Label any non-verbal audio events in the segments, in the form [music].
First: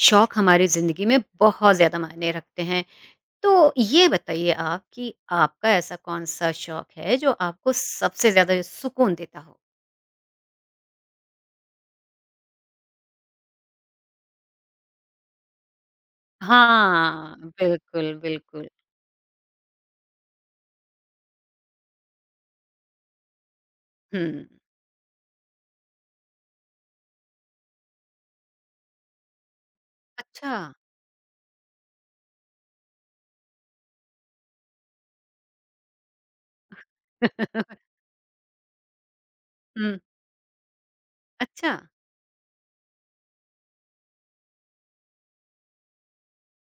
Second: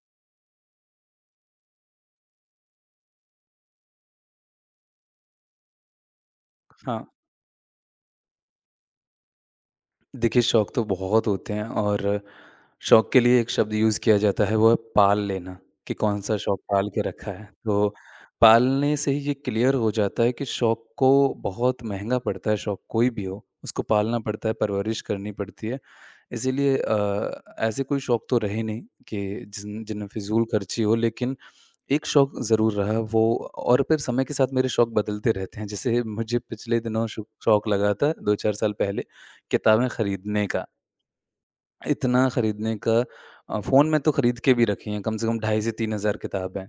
शौक हमारी ज़िंदगी में बहुत ज़्यादा मायने रखते हैं। तो ये बताइए आप कि आपका ऐसा कौन-सा शौक हाँ, है जो आपको सबसे ज़्यादा सुकून देता हो? देखिए शौक तो बहुत होते हैं और शौक के लिए एक शब्द यूज़ किया जाता है वो है पाल लेना, कि कौन-सा शौक पाल के रखा हाँ, है। तो बिल्कुल, बिल्कुल। पालने से ही ये क्लियर हो जाता है कि शौक को बहुत महँगा पड़ता है शौक कोई भी हो, उसको पालना हुँ। पड़ता है, परवरिश करनी पड़ती है। इसीलिए ऐसे कोई शौक तो रहे नहीं कि जिनमें फिज़ूल अच्छा। खर्ची हो, लेकिन एक शौक ज़रूर रहा वो, और फिर समय के साथ मेरे शौक बदलते रहते हैं। जैसे मुझे पिछले दिनों शौ शौक [laughs] लगा था 2-4 साल पहले किताबें हुँ, खरीदने का। अच्छा, इतना खरीदने का फ़ोन में तो खरीद के भी रखी हैं कम से कम ढाई से 3000 किताबें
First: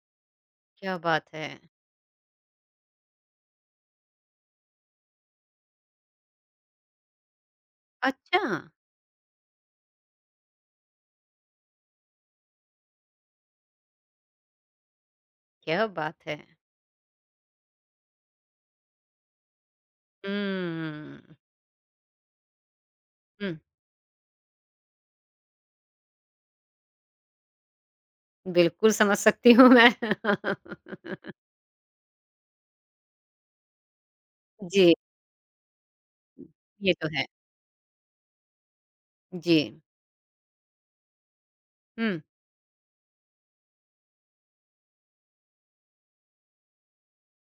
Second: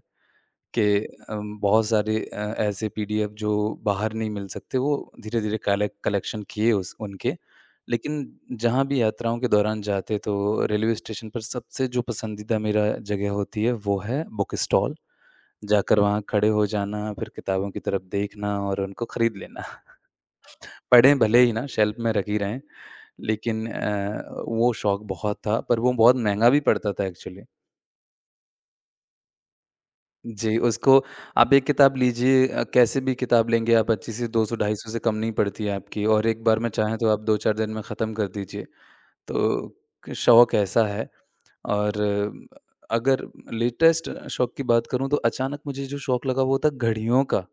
के। क्या बात है! बहुत सारे ऐसे पीडीएफ जो बाहर नहीं मिल सकते वो धीरे-धीरे कलेक्शन किए उस उनके। लेकिन अच्छा, जहाँ भी यात्राओं के दौरान जाते तो रेलवे स्टेशन पर सबसे जो पसंदीदा मेरा जगह होती है वो है बुक स्टॉल। क्या जाकर वहाँ बात है! खड़े हो जाना, फिर किताबों की तरफ देखना और उनको खरीद लेना। [laughs] पढ़ें हुँ, भले ही ना, शेल्फ में रखी रहें, हुँ, लेकिन वो शौक बहुत था, पर वो बहुत महँगा भी पड़ता था एक्चुअली। बिल्कुल समझ सकती हूँ मैं। जी, [laughs] उसको आप एक किताब लीजिए, कैसे भी किताब लेंगे आप, अच्छी सी 200 250 जी, से कम नहीं पड़ती है आपकी, और एक बार में ये चाहें तो तो आप है। 2-4 दिन में ख़त्म कर दीजिए। जी, तो क शौक ऐसा है और हुँ। अगर लेटेस्ट शौक की बात करूँ तो अचानक मुझे जो शौक लगा वो था घड़ियों का।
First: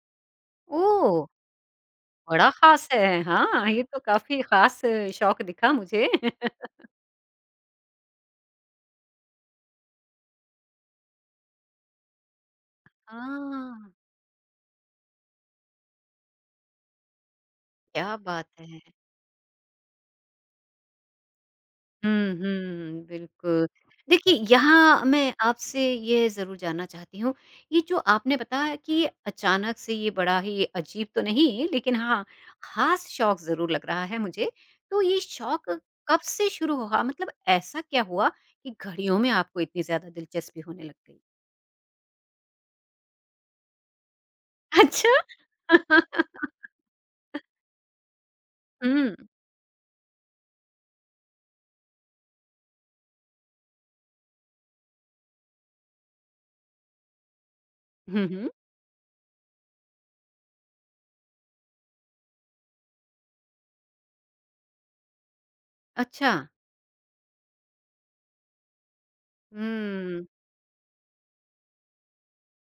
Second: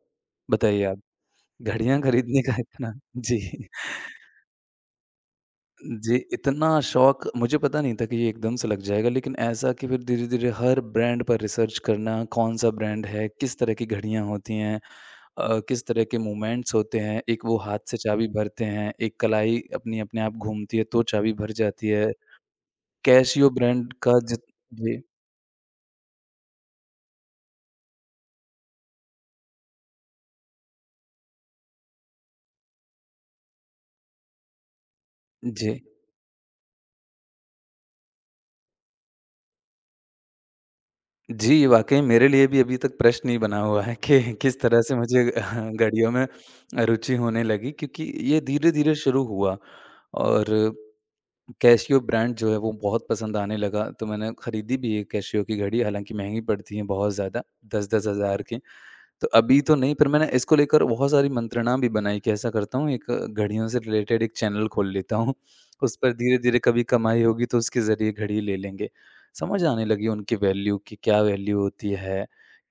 बताइए आप? ओह! घड़ियाँ खरीदने बड़ा का ख़ास इतना, है। जी। हाँ, ये तो काफ़ी ख़ास शौक दिखा मुझे। जी, [laughs] इतना शौक मुझे पता नहीं था कि ये एकदम से लग जाएगा, लेकिन ऐसा कि फिर धीरे-धीरे हर ब्रांड पर रिसर्च करना, कौन-सा ब्रांड है, किस तरह की हाँ, घड़ियाँ होती हैं, किस तरह के मूवमेंट्स होते हैं, एक वो हाथ से क्या चाबी बात भरते है। हैं, एक कलाई अपनी अपने आप घूमती है तो चाबी भर जाती हुँ, है, हुँ, कैसियो बिल्कुल। ब्रांड का देखिए, जित जी। यहाँ मैं आपसे ये ज़रूर जानना चाहती हूँ, ये जो आपने बताया कि ये अचानक से ये बड़ा ही अजीब तो नहीं, लेकिन हाँ, ख़ास शौक ज़रूर लग रहा है मुझे। तो ये शौक जी। कब से शुरू हुआ? मतलब ऐसा क्या हुआ कि घड़ियों में आपको इतनी ज़्यादा दिलचस्पी होने लग गई? जी, वाक़ई मेरे लिए भी अभी तक प्रश्न ही बना हुआ है कि किस तरह से अच्छा। मुझे [laughs] गाड़ियों में [laughs] रुचि होने लगी, क्योंकि ये धीरे-धीरे हुँ। शुरू हुआ और कैसियो ब्रांड जो है वो बहुत पसंद आने लगा, तो मैंने खरीदी भी है कैसियो की घड़ी, हालाँकि महँगी पड़ती हैं बहुत ज़्यादा, 10-10 हुँ, हज़ार हुँ। की। तो अभी तो नहीं, पर मैंने इसको लेकर बहुत सारी मंत्रणा भी बनाई कि ऐसा करता हूँ, एक घड़ियों से रिलेटेड एक चैनल खोल लेता हूँ। उस पर अच्छा। धीरे-धीरे कभी कमाई होगी तो उसके ज़रिए घड़ी ले लेंगे। समझ आने लगी हुँ। उनकी वैल्यू कि क्या वैल्यू होती है,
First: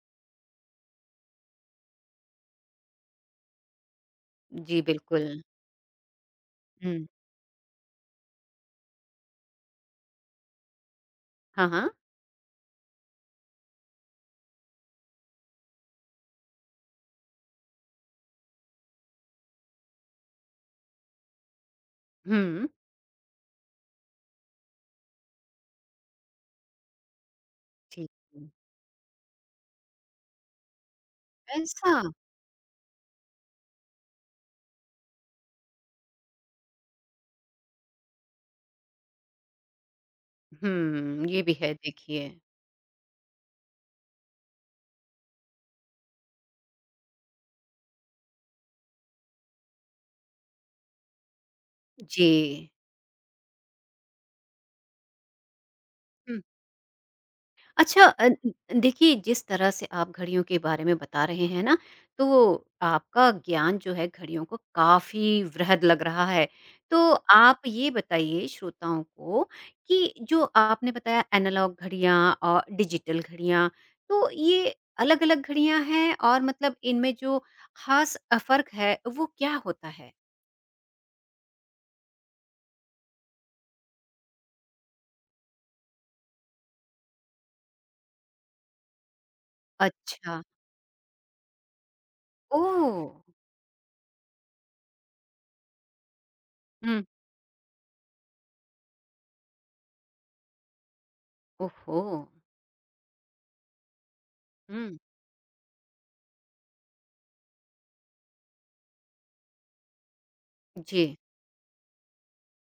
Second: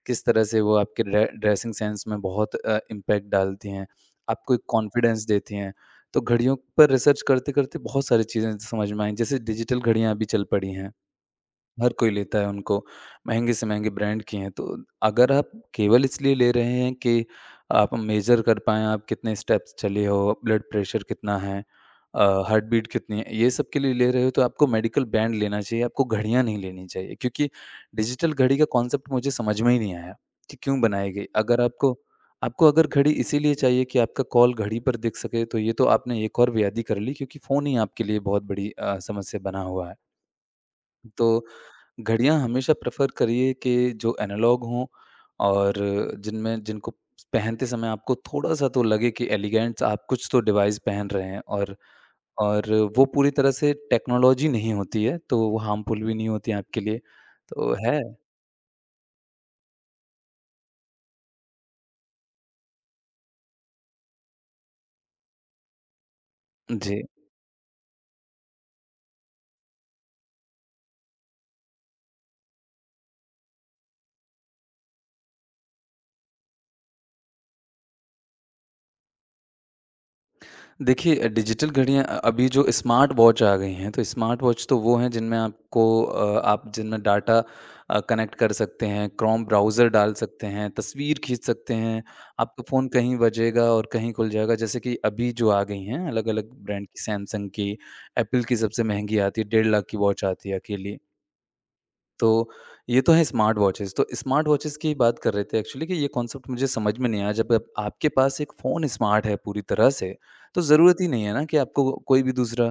किस तरह से वो आपके ड्रेसिंग सेंस में बहुत इम्पैक्ट डालती हैं, आपको एक जी, कॉन्फिडेंस बिल्कुल। देती हैं। तो घड़ियों पर हुँ। रिसर्च करते-करते बहुत सारी चीज़ें समझ में आईं, जैसे डिजिटल घड़ियाँ अभी चल पड़ी हैं। हाँ, हाँ। हर कोई लेता है उनको, महँगे से महँगे ब्रांड की हैं। तो अगर आप केवल इसलिए ले रहे हैं कि आप मेज़र कर पाएँ, आप कितने स्टेप्स चले हो, ब्लड प्रेशर कितना है, हार्ट हुँ। बीट कितनी है, ये सब के लिए ले रहे हो, तो आपको मेडिकल बैंड लेना चाहिए, आपको घड़ियाँ नहीं लेनी चाहिए। क्योंकि ठीक डिजिटल है। घड़ी का कॉन्सेप्ट मुझे समझ में ही नहीं आया कि क्यों बनाई गई। अगर पैसा आपको आपको अगर घड़ी इसीलिए चाहिए कि आपका कॉल घड़ी पर दिख सके, तो ये तो आपने एक और व्याधि कर ली, क्योंकि फ़ोन ही आपके लिए बहुत बड़ी समस्या बना हुआ है। हुँ, ये तो भी है देखिए। घड़ियाँ हमेशा प्रेफ़र करिए कि जो एनालॉग हों और जिनमें जिनको पहनते समय आपको थोड़ा-सा तो लगे कि एलिगेंट्स आप कुछ तो डिवाइस पहन रहे हैं, और जी। और वो पूरी तरह से टेक्नोलॉजी नहीं होती है, तो वो हार्मफुल भी नहीं हुँ। होती है आपके लिए, तो है। अच्छा, देखिए जिस तरह से आप घड़ियों के बारे में बता रहे हैं ना, तो आपका ज्ञान जो है घड़ियों को काफ़ी वृहद लग रहा है। तो जी। आप ये बताइए श्रोताओं को कि जो आपने बताया एनालॉग घड़ियाँ और डिजिटल घड़ियाँ, तो ये अलग-अलग घड़ियाँ हैं और मतलब इनमें जो ख़ास फ़र्क है वो क्या होता है? देखिए डिजिटल घड़ियाँ, अभी जो स्मार्ट वॉच आ गई हैं, तो स्मार्ट वॉच तो वो हैं जिनमें आपको आप जिनमें डाटा कनेक्ट कर सकते हैं, क्रोम ब्राउज़र डाल अच्छा, सकते हैं, तस्वीर खींच सकते हैं, आपका फ़ोन ओह! कहीं बजेगा और कहीं खुल जाएगा। जैसे कि अभी जो आ गई हैं अलग-अलग ब्रांड की, हुँ, सैमसंग की, एप्पल की सबसे महँगी आती है, 1.5 लाख की वॉच आती है अकेली। ओहो! तो ये तो है स्मार्ट वॉचेस। तो स्मार्ट वॉचेस की हुँ, बात कर रहे थे एक्चुअली, कि ये कॉन्सेप्ट मुझे समझ में नहीं आया। जब आप आपके पास एक फ़ोन स्मार्ट है पूरी तरह से, तो ज़रूरत जी, ही नहीं है ना कि आपको कोई भी दूसरा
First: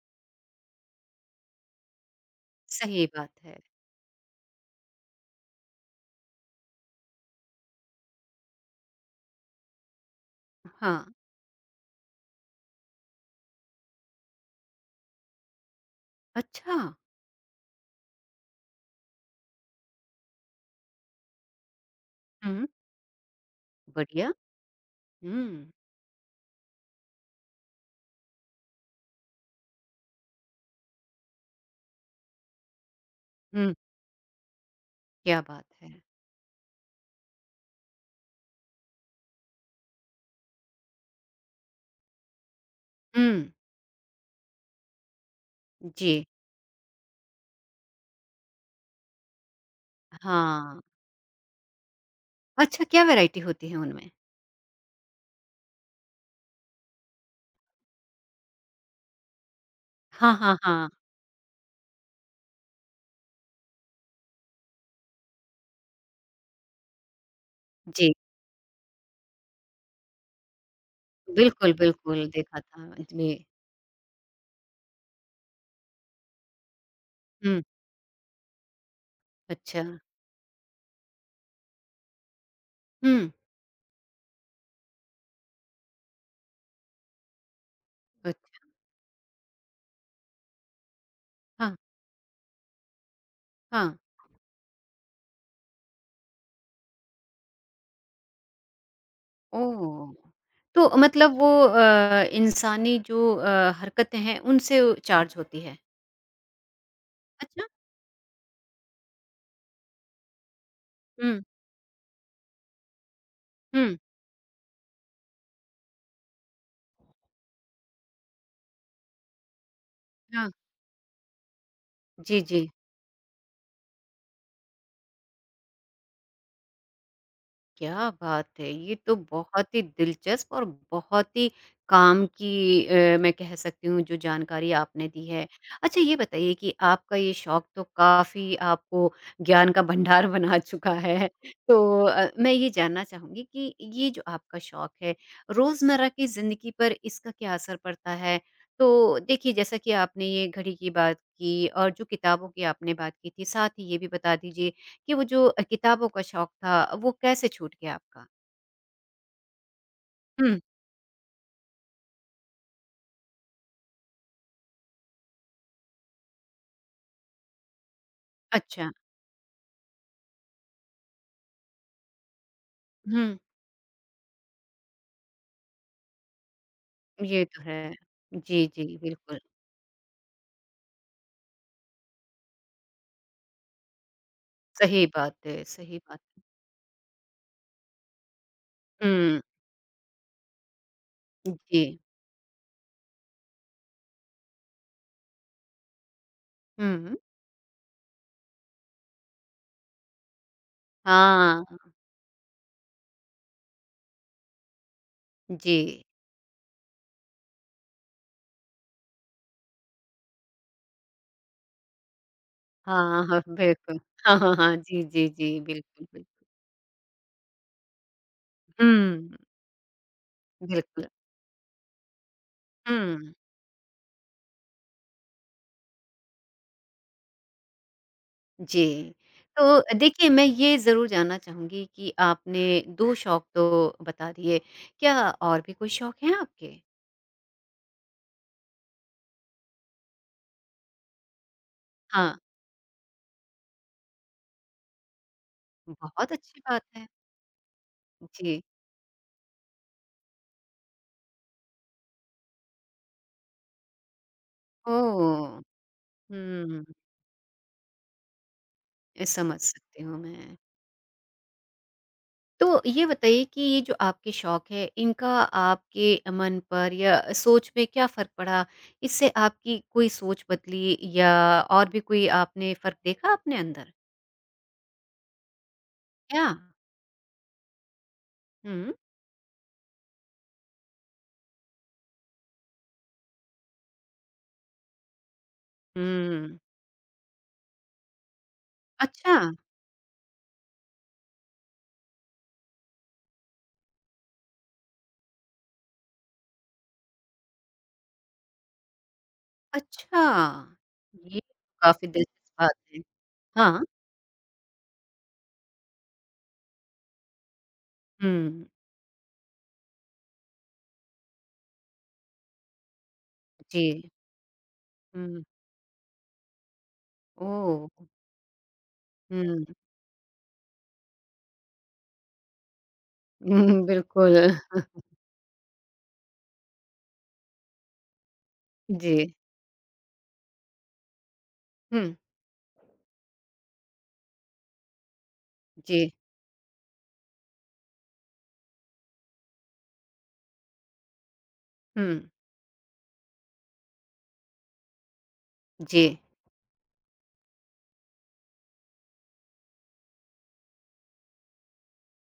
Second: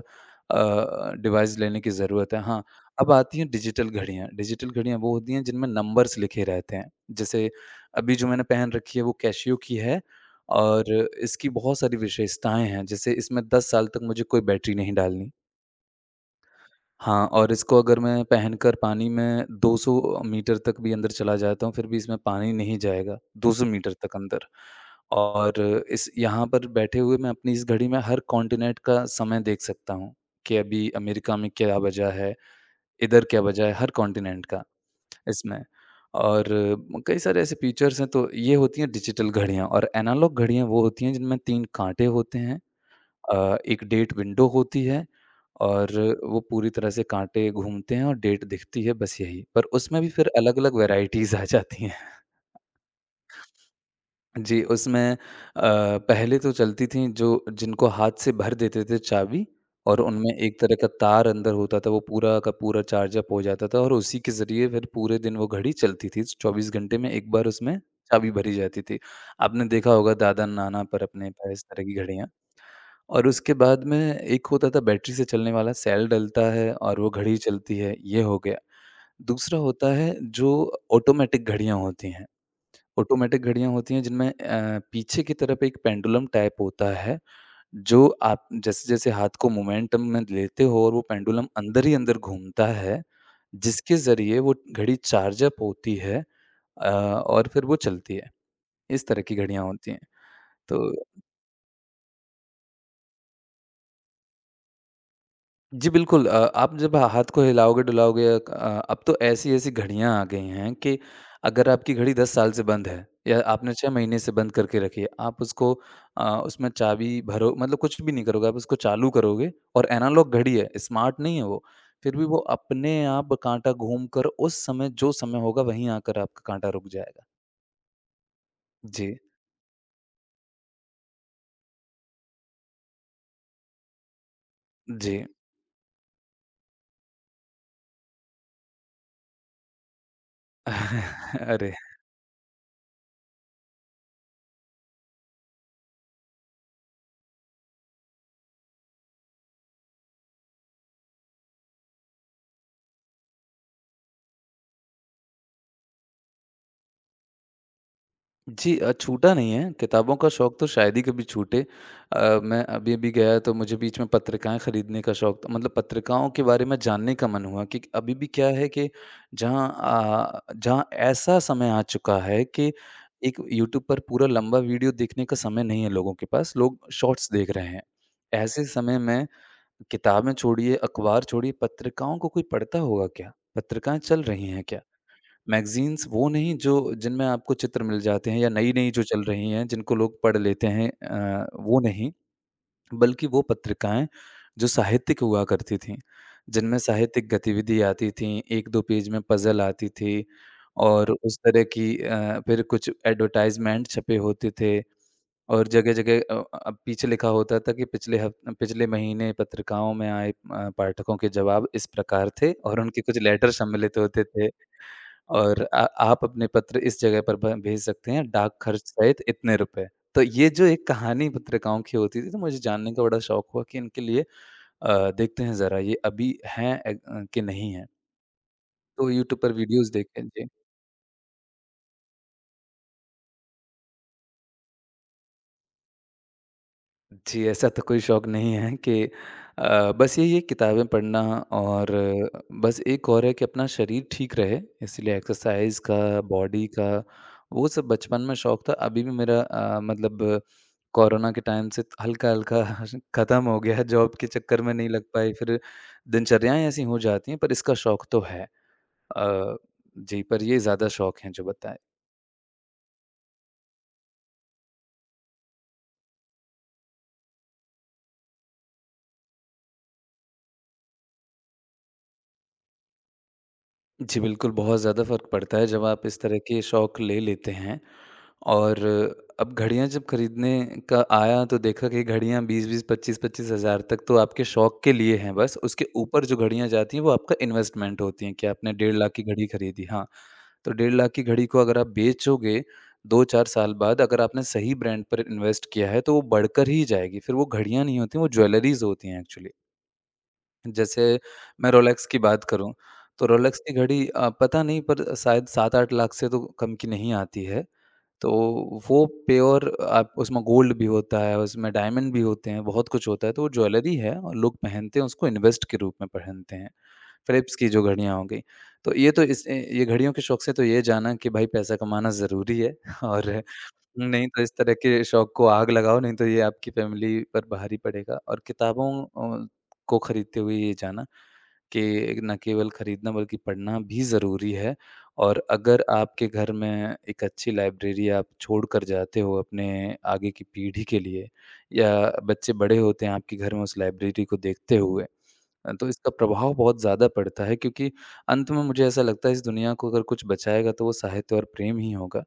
डिवाइस लेने की ज़रूरत है। हाँ, सही अब बात आती हैं है। डिजिटल घड़ियाँ। डिजिटल घड़ियाँ वो होती हैं जिनमें नंबर्स लिखे रहते हैं। जैसे अभी जो मैंने पहन रखी है वो कैसियो की है, और हाँ, इसकी बहुत सारी विशेषताएँ हैं। जैसे इसमें 10 साल तक मुझे कोई बैटरी नहीं डालनी। अच्छा। हाँ, और इसको अगर मैं पहनकर पानी में 200 मीटर तक भी अंदर चला जाता हूँ, फिर भी इसमें पानी हुँ, नहीं जाएगा, 200 मीटर तक बढ़िया। अंदर। और हुँ, इस यहाँ पर बैठे हुए मैं अपनी इस घड़ी में हर कॉन्टिनेंट का समय देख सकता हूँ, कि अभी अमेरिका में क्या बजा है, इधर क्या बजा हुँ, है, हर कॉन्टिनेंट का क्या इसमें। बात है। और कई सारे ऐसे फ़ीचर्स हैं, तो ये होती हैं डिजिटल घड़ियाँ, और एनालॉग घड़ियाँ वो होती हैं जिनमें 3 काँटे होते हैं, हुँ, एक डेट विंडो होती है, और जी, वो पूरी तरह से काँटे घूमते हैं और डेट दिखती है, बस यही। पर उसमें भी फिर अलग-अलग हाँ। वैराइटीज़ आ जाती हैं। अच्छा क्या वैराइटी होती है उनमें? जी, उसमें पहले तो चलती थी जो, जिनको हाथ से भर देते थे चाबी, और उनमें हाँ, हाँ, एक तरह का हाँ। तार अंदर होता था, वो पूरा का पूरा चार्ज अप हो जाता था और उसी के ज़रिए फिर पूरे दिन वो घड़ी चलती थी। 24 घंटे में एक बार उसमें जी, चाबी भरी जाती थी। आपने देखा होगा दादा-नाना पर अपने पर इस बिल्कुल, तरह की बिल्कुल घड़ियाँ। देखा था और जी। उसके बाद में एक होता था बैटरी से चलने वाला, सेल डलता है और वो घड़ी हुँ, चलती है, ये हो गया। दूसरा अच्छा। होता है जो ऑटोमेटिक घड़ियाँ होती हैं। हुँ, ऑटोमेटिक घड़ियाँ होती हैं जिनमें पीछे की तरफ एक पेंडुलम टाइप होता है, जो आप अच्छा। जैसे-जैसे हाथ को मोमेंटम में लेते हो और वो पेंडुलम हाँ, अंदर ही अंदर घूमता है, जिसके हाँ। ज़रिए वो घड़ी चार्ज अप होती है, और फिर वो चलती है। इस तरह की घड़ियाँ होती हैं। ओह! तो तो मतलब वो इंसानी जो हरकतें हैं उनसे चार्ज होती है। जी, बिल्कुल, आप जब हाथ को अच्छा। हिलाओगे-डुलाओगे। अब तो ऐसी-ऐसी घड़ियाँ आ गई हैं कि हुँ, अगर आपकी घड़ी 10 साल से बंद है या आपने 6 हुँ। महीने से बंद करके रखी है, आप उसको उसमें चाबी भरो, मतलब कुछ भी नहीं करोगे, आप उसको चालू करोगे और एनालॉग हाँ। घड़ी है, स्मार्ट नहीं है वो, फिर भी वो जी, जी। अपने आप काँटा घूमकर उस समय जो समय होगा वहीं आकर आपका काँटा रुक जाएगा। क्या बात है! ये तो जी, बहुत ही दिलचस्प और बहुत ही काम की, मैं कह सकती हूँ जो जानकारी आपने जी। दी है। अच्छा ये बताइए कि आपका ये शौक तो काफ़ी आपको ज्ञान का भंडार [laughs] बना चुका है। [laughs] अरे! तो मैं ये जानना चाहूँगी कि ये जो आपका शौक है, रोज़मर्रा की ज़िंदगी पर इसका क्या असर पड़ता है? तो देखिए जैसा कि आपने ये घड़ी की बात की और जो किताबों की आपने बात की थी, साथ ही ये भी बता दीजिए कि वो जो किताबों का शौक था, वो कैसे छूट गया आपका? जी, छूटा नहीं है, किताबों का शौक हुँ, तो शायद ही कभी छूटे। मैं अभी-अभी गया तो मुझे बीच में पत्रिकाएँ खरीदने का शौक था, मतलब पत्रिकाओं के बारे में जानने का मन हुआ कि अभी-भी क्या है, कि अच्छा। जहाँ जहाँ ऐसा समय आ चुका है कि हुँ, एक यूट्यूब पर पूरा लंबा वीडियो देखने का समय नहीं है लोगों के पास, लोग शॉर्ट्स ये देख तो रहे है। हैं। ऐसे जी, जी, समय में बिल्कुल। किताबें छोड़िए, अखबार छोड़िए, पत्रिकाओं को कोई पढ़ता होगा क्या? पत्रिकाएँ चल रही हैं क्या? सही बात है, सही मैगज़ीन्स बात वो है। नहीं जो जिनमें आपको चित्र मिल जाते हैं या नई-नई जो चल हुँ, रही हैं, जिनको लोग पढ़ लेते हैं, वो जी। नहीं, बल्कि वो पत्रिकाएँ जो साहित्यिक हुआ करती थीं, जिनमें हुँ। साहित्यिक गतिविधि आती थीं, 1-2 पेज में पज़ल आती थी और उस तरह हाँ, की, फिर कुछ एडवर्टाइज़मेंट छपे होते थे और जी। जगह-जगह पीछे लिखा होता था कि पिछले महीने पत्रिकाओं में आए पाठकों के जवाब इस प्रकार थे और उनके कुछ हाँ, हाँ, लेटर सम्मिलित बिल्कुल। होते हाँ, थे। हाँ, हाँ। जी, जी, जी। और आ बिल्कुल, बिल्कुल। आप अपने पत्र इस जगह पर भ भेज सकते हैं, डाक खर्च सहित हुँ, इतने रुपए। तो ये जो एक बिल्कुल। कहानी पत्रिकाओं की होती थी, तो मुझे जानने का बड़ा हुँ, शौक हुआ कि इनके लिए देखते हैं ज़रा ये अभी हैं कि नहीं हैं। तो जी। यूट्यूब पर तो वीडियोज़ देखे। देखिए, मैं जी। ये ज़रूर जानना चाहूँगी कि आपने 2 शौक तो बता दिए, क्या और भी कोई शौक हैं आपके? जी, ऐसा तो कोई शौक नहीं है कि बस यही है किताबें पढ़ना, और हाँ, बस एक और है कि अपना शरीर ठीक रहे, इसलिए एक्सरसाइज़ का, बहुत अच्छी बॉडी बात का, है। वो सब बचपन में जी। शौक था। अभी भी मेरा, मतलब कोरोना के टाइम से हल्का-हल्का [laughs] खत्म हो गया, जॉब के चक्कर में नहीं लग पाई, ओह! फिर दिनचर्याएँ ऐसी हुँ, हो जाती हैं, पर इसका शौक तो है। अ, समझ सकती हूँ जी, पर मैं। ये ज़्यादा शौक हैं जो बताए। तो ये बताइए कि ये जो आपके शौक है, इनका आपके मन पर या सोच में क्या फ़र्क पड़ा? इससे आपकी कोई सोच बदली या और भी कोई आपने फ़र्क देखा अपने अंदर? जी, बिल्कुल, बहुत ज़्यादा फ़र्क पड़ता है जब आप इस तरह क्या? के शौक ले लेते हैं। और हुँ। अब घड़ियाँ जब खरीदने का आया तो देखा कि घड़ियाँ 20-20, 25-25 हज़ार तक तो आपके शौक के लिए हैं बस, उसके ऊपर जो हुँ। घड़ियाँ जाती हैं वो आपका इन्वेस्टमेंट होती हैं, कि आपने 1.5 लाख की अच्छा, घड़ी खरीदी। हाँ, तो 1.5 लाख की घड़ी को अगर आप बेचोगे 2-4 साल बाद, अगर आपने सही ब्रांड पर इन्वेस्ट किया है तो वो बढ़कर ही जाएगी। फिर वो घड़ियाँ नहीं होती, वो ज्वेलरीज़ होती हैं एक्चुअली। अच्छा। जैसे ये मैं काफ़ी रोलेक्स की बात दिलचस्प करूँ, बात है। तो रोलेक्स की हाँ। घड़ी पता नहीं, पर शायद 7-8 लाख से तो कम की नहीं आती है। तो हुँ, वो प्योर, आप उसमें गोल्ड भी होता है, उसमें डायमंड भी होते हैं, बहुत कुछ होता है, तो वो जी। ज्वेलरी है और लोग पहनते हैं उसको, हुँ। इन्वेस्ट के रूप में पहनते हैं। फ़िलिप्स की जो ओह! घड़ियाँ हो गई, तो ये तो हुँ। ये घड़ियों के शौक से तो ये जाना कि भाई पैसा कमाना ज़रूरी है [laughs] और हुँ, नहीं बिल्कुल। तो इस तरह के शौक को आग लगाओ, नहीं तो ये आपकी फ़ैमिली पर भारी पड़ेगा। और किताबों जी। अ, को खरीदते हुए ये जाना हुँ, कि न केवल खरीदना बल्कि पढ़ना भी ज़रूरी है। और अगर जी। आपके घर में एक अच्छी लाइब्रेरी आप छोड़ कर जाते हो अपने आगे की पीढ़ी के लिए, या हुँ, बच्चे बड़े होते हैं आपके घर में उस लाइब्रेरी को देखते हुए, तो जी। इसका प्रभाव बहुत ज़्यादा पड़ता है, क्योंकि अंत में मुझे ऐसा लगता है, इस दुनिया को अगर कुछ बचाएगा तो वो साहित्य और प्रेम ही होगा,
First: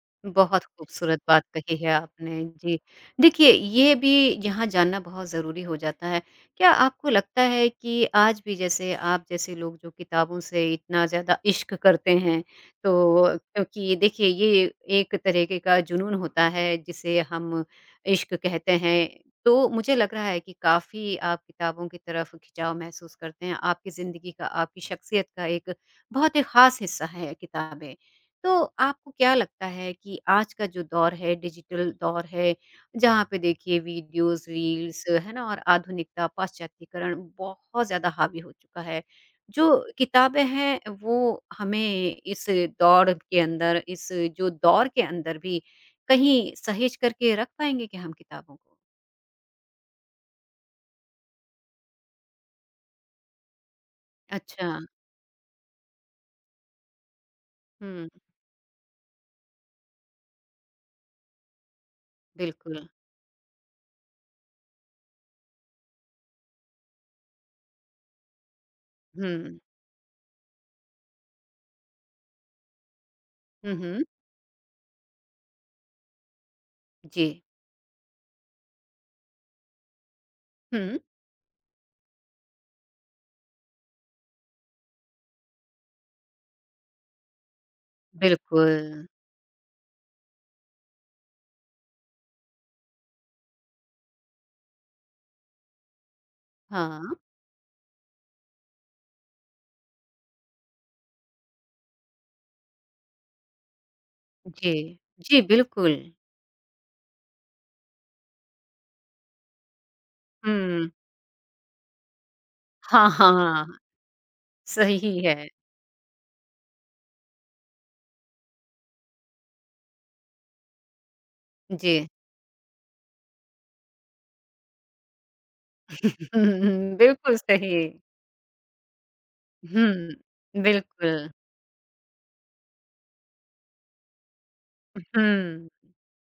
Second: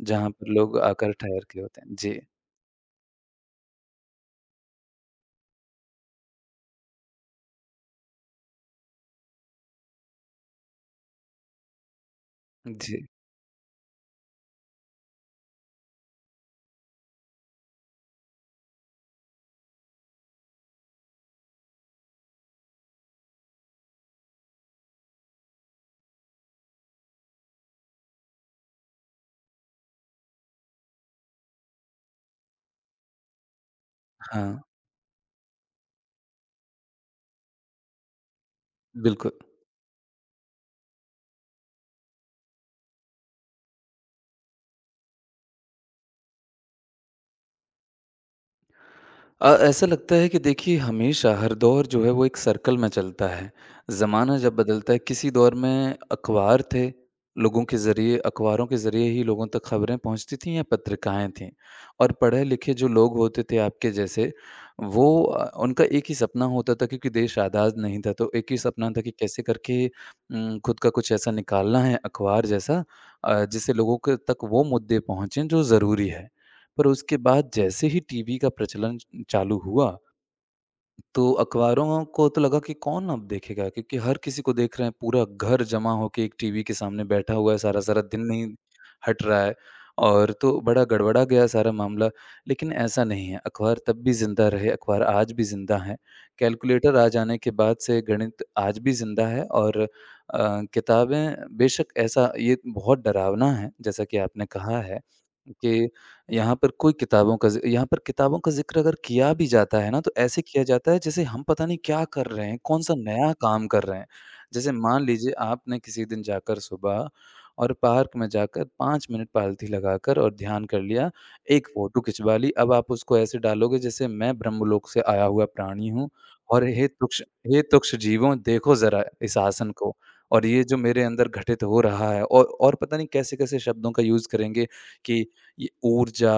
जहाँ पर बहुत लोग आकर खूबसूरत बात ठहर के कही होते है हैं। जी, आपने, जी। देखिए, ये भी यहाँ जानना बहुत ज़रूरी हो जाता है। क्या आपको लगता है कि आज भी जैसे आप जैसे लोग जो किताबों से इतना ज़्यादा इश्क करते हैं, जी। तो क्योंकि देखिए ये एक तरीके का जुनून होता है जिसे हम इश्क कहते हैं, तो मुझे लग रहा है कि काफ़ी आप किताबों की तरफ खिंचाव महसूस करते हैं। आपकी ज़िंदगी का, आपकी शख्सियत का एक बहुत ही ख़ास हिस्सा है किताबें। तो आपको क्या लगता है कि आज का जो दौर है, डिजिटल दौर है, जहाँ पे देखिए वीडियोज़, हाँ, रील्स, है ना? और आधुनिकता, पाश्चात्यकरण बहुत ज़्यादा हावी हो चुका है। बिल्कुल। जो किताबें हैं, वो हमें इस दौड़ के अंदर, इस जो दौर के अंदर भी कहीं सहेज करके रख पाएँगे क्या हम किताबों को? ऐसा लगता है कि देखिए, हमेशा हर दौर जो है वो एक सर्कल में चलता है। ज़माना जब अच्छा। बदलता है, किसी दौर में अखबार थे, लोगों के हुँ, ज़रिए, अखबारों के ज़रिए ही लोगों तक खबरें पहुँचती थीं, या पत्रिकाएँ थीं। और पढ़े-लिखे बिल्कुल। जो लोग होते थे आपके जैसे, वो उनका एक ही सपना होता था, क्योंकि देश आज़ाद नहीं था तो एक ही सपना था कि कैसे हुँ। करके खुद का कुछ ऐसा निकालना है अखबार जैसा, जिससे हुँ, लोगों हुँ। के तक वो मुद्दे पहुँचे जो ज़रूरी है। पर उसके जी। बाद जैसे ही टीवी का प्रचलन चालू हुआ, हुँ, तो अखबारों को तो लगा कि कौन अब देखेगा, क्योंकि हर किसी को देख रहे हैं, पूरा घर जमा होके एक टीवी के सामने बैठा हुआ है, सारा-सारा दिन नहीं बिल्कुल। हट रहा है, और तो बड़ा गड़बड़ा गया सारा मामला। लेकिन ऐसा नहीं है, अखबार तब भी ज़िंदा रहे, अखबार आज भी ज़िंदा हैं। कैलकुलेटर आ हाँ। जाने के बाद से गणित आज भी ज़िंदा है। और किताबें बेशक, ऐसा ये बहुत डरावना है, जैसा कि आपने जी। कहा है जी, कि बिल्कुल। यहाँ पर कोई किताबों का ज़ि यहाँ पर किताबों का ज़िक्र अगर किया भी जाता है ना, तो ऐसे किया हुँ। जाता है जैसे हम पता नहीं क्या कर रहे हैं, कौन-सा हाँ, हाँ, नया काम हाँ, कर रहे हैं। जैसे मान सही लीजिए, है। आपने किसी दिन जाकर सुबह और पार्क में जाकर 5 मिनट पालथी लगाकर और ध्यान कर लिया, एक फ़ोटो जी। खिंचवा ली, अब आप उसको ऐसे डालोगे जैसे मैं ब्रह्मलोक से आया हुआ प्राणी हूँ। [laughs] हुँ, और हे हुँ, तुक्ष बिल्कुल हे सही। तुक्ष जीवों, देखो ज़रा इस आसन को, और हुँ, ये जो मेरे बिल्कुल। अंदर घटित हो रहा है, और पता नहीं कैसे-कैसे शब्दों का यूज़ करेंगे कि हुँ, ये ऊर्जा,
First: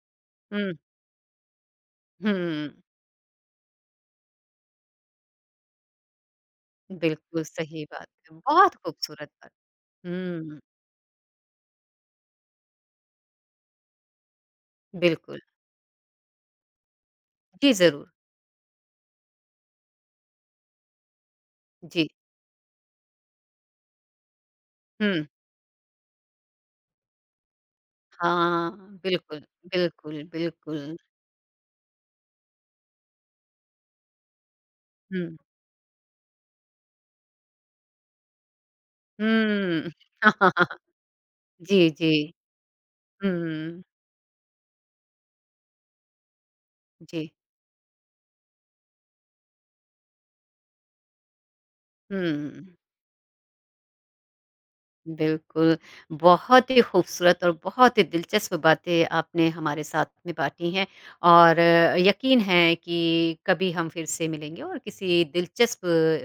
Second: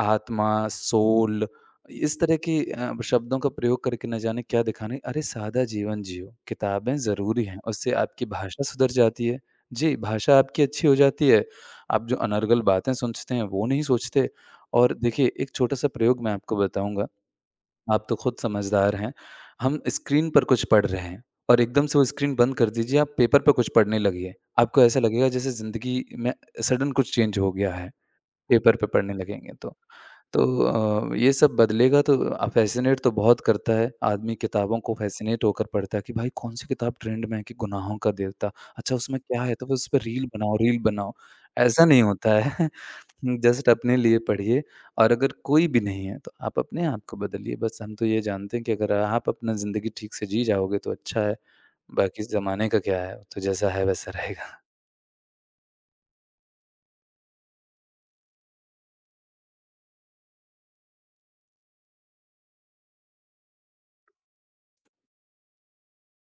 आत्मा, हुँ, सोल, इस हुँ, तरह के शब्दों का प्रयोग करके न जाने क्या दिखाने। अरे सादा जीवन जियो, किताबें बिल्कुल ज़रूरी हैं, सही उससे बात आपकी है। भाषा बहुत सुधर जाती खूबसूरत है। बात। जी, भाषा हुँ, आपकी अच्छी हो जाती है, आप जो अनर्गल बातें सोचते हैं वो नहीं सोचते। और देखिए, बिल्कुल। एक छोटा-सा प्रयोग मैं आपको बताऊँगा, जी, ज़रूर। आप तो खुद समझदार हैं। हम स्क्रीन पर कुछ पढ़ रहे हैं और एकदम से वो जी। स्क्रीन बंद कर दीजिए, आप पेपर पे कुछ पढ़ने लगिए। आपको ऐसा हुँ। लगेगा जैसे ज़िंदगी में सडन कुछ चेंज हो गया है, पेपर पे हाँ, पढ़ने बिल्कुल, लगेंगे तो। बिल्कुल, तो बिल्कुल। ये सब बदलेगा, तो फ़ैसिनेट तो बहुत करता है, आदमी किताबों को हुँ, फ़ैसिनेट होकर पढ़ता है कि भाई कौन-सी किताब ट्रेंड में है, कि गुनाहों का देवता, अच्छा उसमें क्या है? तो फिर उस हुँ। पे रील बनाओ, [laughs] रील बनाओ। ऐसा जी, नहीं जी। होता है [laughs] जस्ट हुँ, अपने लिए पढ़िए, और अगर कोई भी नहीं है तो आप अपने आप को जी। बदलिए। बस हम तो ये जानते हैं कि अगर आप अपना ज़िंदगी ठीक से जी जाओगे तो अच्छा है, बाकी ज़माने हुँ। का क्या है, तो जैसा है वैसा रहेगा। बिल्कुल, बहुत ही खूबसूरत और बहुत ही दिलचस्प बातें आपने हमारे साथ में बाँटी हैं और यकीन है कि कभी हम फिर से मिलेंगे और किसी दिलचस्प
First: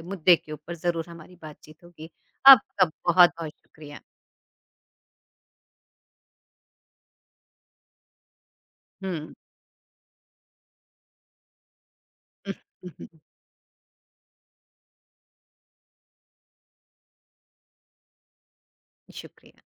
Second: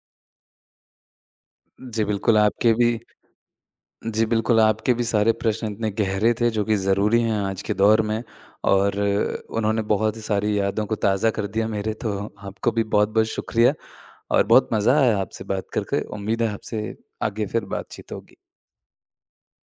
मुद्दे के ऊपर ज़रूर हमारी बातचीत जी, होगी। बिल्कुल आपके आपका भी बहुत-बहुत शुक्रिया। जी, बिल्कुल, आपके भी सारे प्रश्न इतने गहरे थे जो कि ज़रूरी हैं आज के दौर में, और हुँ। उन्होंने बहुत ही सारी यादों को ताज़ा कर दिया मेरे, तो आपको भी बहुत-बहुत [laughs] शुक्रिया। और बहुत मज़ा आया आपसे बात कर के। उम्मीद है आपसे आगे फिर बातचीत होगी। शुक्रिया।